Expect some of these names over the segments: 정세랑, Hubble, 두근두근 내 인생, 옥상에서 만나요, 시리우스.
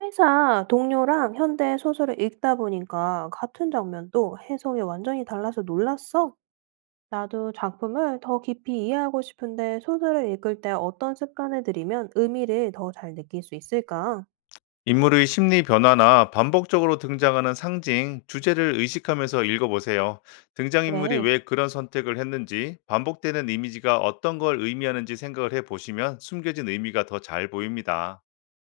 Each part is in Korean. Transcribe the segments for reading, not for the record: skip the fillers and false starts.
회사 동료랑 현대 소설을 읽다 보니까 같은 장면도 해석이 완전히 달라서 놀랐어. 나도 작품을 더 깊이 이해하고 싶은데 소설을 읽을 때 어떤 습관을 들이면 의미를 더 잘 느낄 수 있을까? 인물의 심리 변화나 반복적으로 등장하는 상징, 주제를 의식하면서 읽어보세요. 등장인물이 그래, 왜 그런 선택을 했는지, 반복되는 이미지가 어떤 걸 의미하는지 생각을 해보시면 숨겨진 의미가 더 잘 보입니다.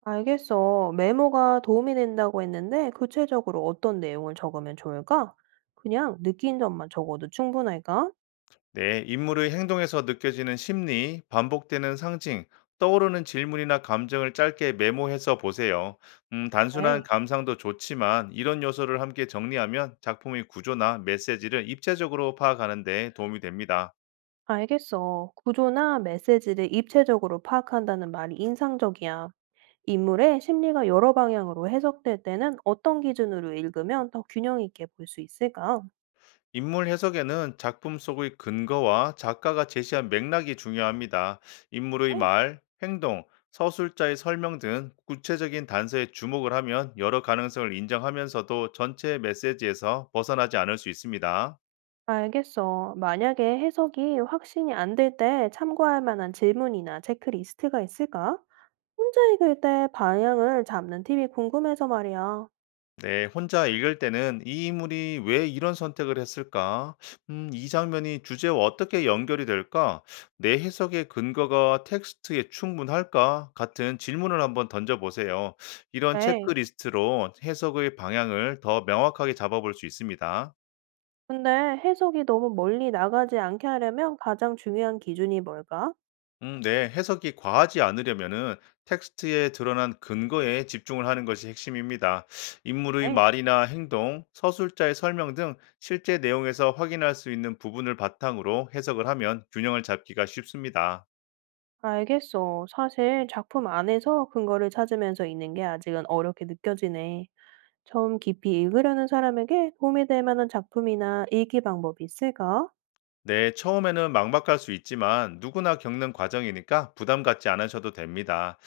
알겠어. 메모가 도움이 된다고 했는데 구체적으로 어떤 내용을 적으면 좋을까? 그냥 느낀 점만 적어도 충분할까? 네, 인물의 행동에서 느껴지는 심리, 반복되는 상징, 떠오르는 질문이나 감정을 짧게 메모해서 보세요. 단순한 네, 감상도 좋지만 이런 요소를 함께 정리하면 작품의 구조나 메시지를 입체적으로 파악하는 데 도움이 됩니다. 알겠어. 구조나 메시지를 입체적으로 파악한다는 말이 인상적이야. 인물의 심리가 여러 방향으로 해석될 때는 어떤 기준으로 읽으면 더 균형 있게 볼 수 있을까? 인물 해석에는 작품 속의 근거와 작가가 제시한 맥락이 중요합니다. 인물의 네. 말, 행동, 서술자의 설명 등 구체적인 단서에 주목을 하면 여러 가능성을 인정하면서도 전체 메시지에서 벗어나지 않을 수 있습니다. 알겠어. 만약에 해석이 확신이 안 될 때 참고할 만한 질문이나 체크리스트가 있을까? 혼자 읽을 때 방향을 잡는 팁이 궁금해서 말이야. 네, 혼자 읽을 때는 이 인물이 왜 이런 선택을 했을까? 이 장면이 주제와 어떻게 연결이 될까? 내 해석의 근거가 텍스트에 충분할까? 같은 질문을 한번 던져보세요. 이런 네. 체크리스트로 해석의 방향을 더 명확하게 잡아볼 수 있습니다. 근데 해석이 너무 멀리 나가지 않게 하려면 가장 중요한 기준이 뭘까? 네. 해석이 과하지 않으려면은 텍스트에 드러난 근거에 집중을 하는 것이 핵심입니다. 인물의 네. 말이나 행동, 서술자의 설명 등 실제 내용에서 확인할 수 있는 부분을 바탕으로 해석을 하면 균형을 잡기가 쉽습니다. 알겠어. 사실 작품 안에서 근거를 찾으면서 읽는 게 아직은 어렵게 느껴지네. 처음 깊이 읽으려는 사람에게 도움이 될 만한 작품이나 읽기 방법이 있을까? 네, 처음에는 막막할 수 있지만 누구나 겪는 과정이니까 부담 갖지 않으셔도 됩니다.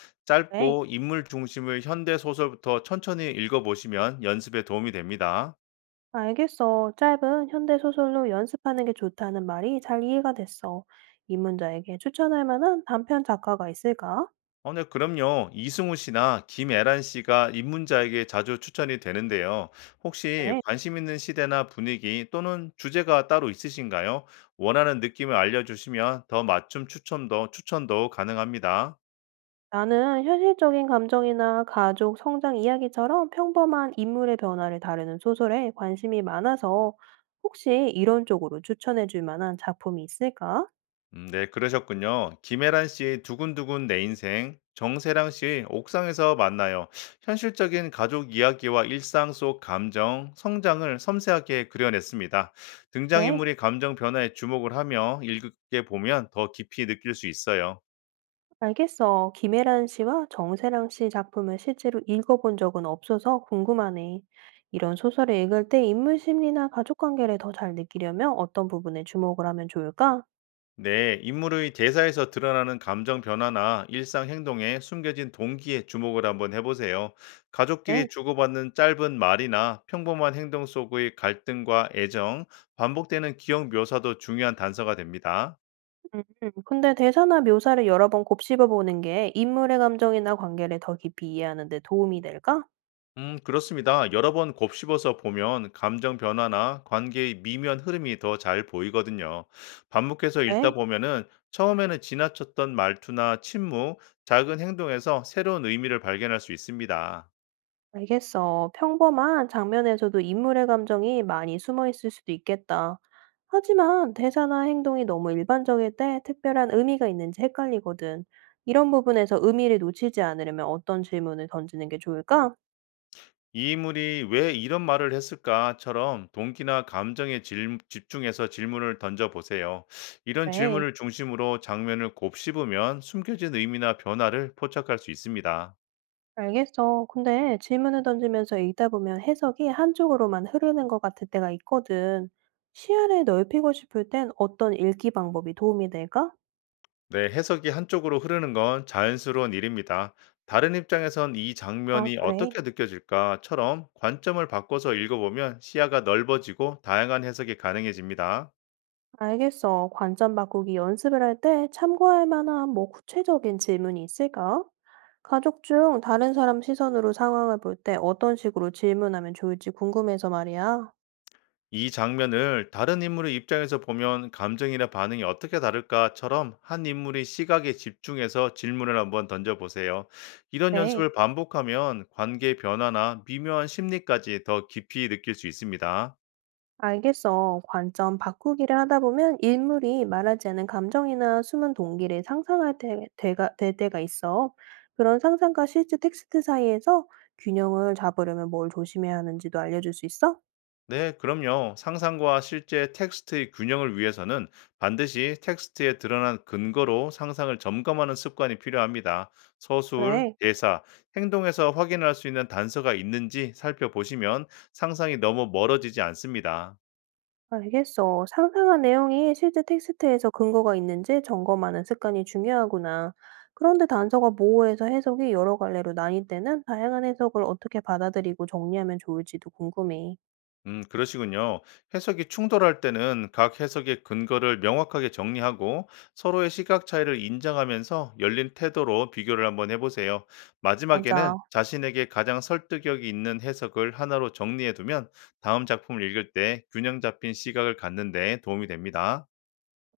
네, 짧고 인물 중심의 현대 소설부터 천천히 읽어보시면 연습에 도움이 됩니다. 알겠어. 짧은 현대 소설로 연습하는 게 좋다는 말이 잘 이해가 됐어. 입문자에게 추천할 만한 단편 작가가 있을까? 네, 그럼요. 이승우 씨나 김애란 씨가 입문자에게 자주 추천이 되는데요. 혹시 네. 관심 있는 시대나 분위기 또는 주제가 따로 있으신가요? 원하는 느낌을 알려주시면 더 맞춤 추천도 가능합니다. 나는 현실적인 감정이나 가족 성장 이야기처럼 평범한 인물의 변화를 다루는 소설에 관심이 많아서 혹시 이런 쪽으로 추천해 줄 만한 작품이 있을까? 네, 그러셨군요. 김혜란 씨의 두근두근 내 인생, 정세랑 씨의 옥상에서 만나요. 현실적인 가족 이야기와 일상 속 감정, 성장을 섬세하게 그려냈습니다. 네. 등장인물의 감정 변화에 주목을 하며 읽게 보면 더 깊이 느낄 수 있어요. 알겠어. 김혜란 씨와 정세랑 씨 작품을 실제로 읽어본 적은 없어서 궁금하네. 이런 소설을 읽을 때 인물 심리나 가족 관계를 더 잘 느끼려면 어떤 부분에 주목을 하면 좋을까? 네, 인물의 대사에서 드러나는 감정 변화나 일상 행동에 숨겨진 동기에 주목을 한번 해보세요. 네. 가족끼리 주고받는 짧은 말이나 평범한 행동 속의 갈등과 애정, 반복되는 기억 묘사도 중요한 단서가 됩니다. 근데 대사나 묘사를 여러 번 곱씹어 보는 게 인물의 감정이나 관계를 더 깊이 이해하는 데 도움이 될까? 그렇습니다. 여러 번 곱씹어서 보면 감정 변화나 관계의 미묘한 흐름이 더 잘 보이거든요. 반복해서 읽다 네. 보면은 처음에는 지나쳤던 말투나 침묵, 작은 행동에서 새로운 의미를 발견할 수 있습니다. 알겠어. 평범한 장면에서도 인물의 감정이 많이 숨어 있을 수도 있겠다. 하지만 대사나 행동이 너무 일반적일 때 특별한 의미가 있는지 헷갈리거든. 이런 부분에서 의미를 놓치지 않으려면 어떤 질문을 던지는 게 좋을까? 이 인물이 "왜 이런 말을 했을까?"처럼 동기나 감정에 질 집중해서 질문을 던져 보세요. 이런 그래. 질문을 중심으로 장면을 곱씹으면 숨겨진 의미나 변화를 포착할 수 있습니다. 알겠어. 근데 질문을 던지면서 읽다 보면 해석이 한쪽으로만 흐르는 것 같을 때가 있거든. 시야를 넓히고 싶을 땐 어떤 읽기 방법이 도움이 될까? 네, 해석이 한쪽으로 흐르는 건 자연스러운 일입니다. "다른 입장에선 이 아, 장면이 그래. 어떻게 느껴질까?"처럼 관점을 바꿔서 읽어보면 시야가 넓어지고 다양한 해석이 가능해집니다. 알겠어. 관점 바꾸기 연습을 할 때 참고할 만한 뭐 구체적인 질문이 있을까? 가족 중 다른 사람 시선으로 상황을 볼 때 어떤 식으로 질문하면 좋을지 궁금해서 말이야. 이 장면을 다른 인물의 입장에서 보면 감정이나 반응이 어떻게 다를까처럼 한 인물의 시각에 집중해서 질문을 한번 던져보세요. 이런 네, 연습을 반복하면 관계의 변화나 미묘한 심리까지 더 깊이 느낄 수 있습니다. 알겠어. 관점 바꾸기를 하다 보면 인물이 말하지 않은 감정이나 숨은 동기를 상상할 때, 될 때가 있어. 그런 상상과 실제 텍스트 사이에서 균형을 잡으려면 뭘 조심해야 하는지도 알려줄 수 있어? 네, 그럼요. 상상과 실제 텍스트의 균형을 위해서는 반드시 텍스트에 드러난 근거로 상상을 점검하는 습관이 필요합니다. 서술, 그래. 대사, 행동에서 확인할 수 있는 단서가 있는지 살펴보시면 상상이 너무 멀어지지 않습니다. 알겠어. 상상한 내용이 실제 텍스트에서 근거가 있는지 점검하는 습관이 중요하구나. 그런데 단서가 모호해서 해석이 여러 갈래로 나뉠 때는 다양한 해석을 어떻게 받아들이고 정리하면 좋을지도 궁금해. 그러시군요. 해석이 충돌할 때는 각 해석의 근거를 명확하게 정리하고 서로의 시각 차이를 인정하면서 열린 태도로 비교를 한번 해보세요. 마지막에는 맞아. 자신에게 가장 설득력이 있는 해석을 하나로 정리해두면 다음 작품을 읽을 때 균형 잡힌 시각을 갖는 데 도움이 됩니다.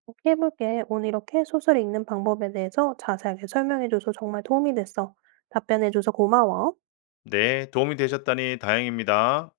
이 해볼게. 오늘 이렇게 소설 읽는 방법에 대해서 자세하게 설명해줘서 정말 도움이 됐어. 답변해줘서 고마워. 네, 도움이 되셨다니 다행입니다.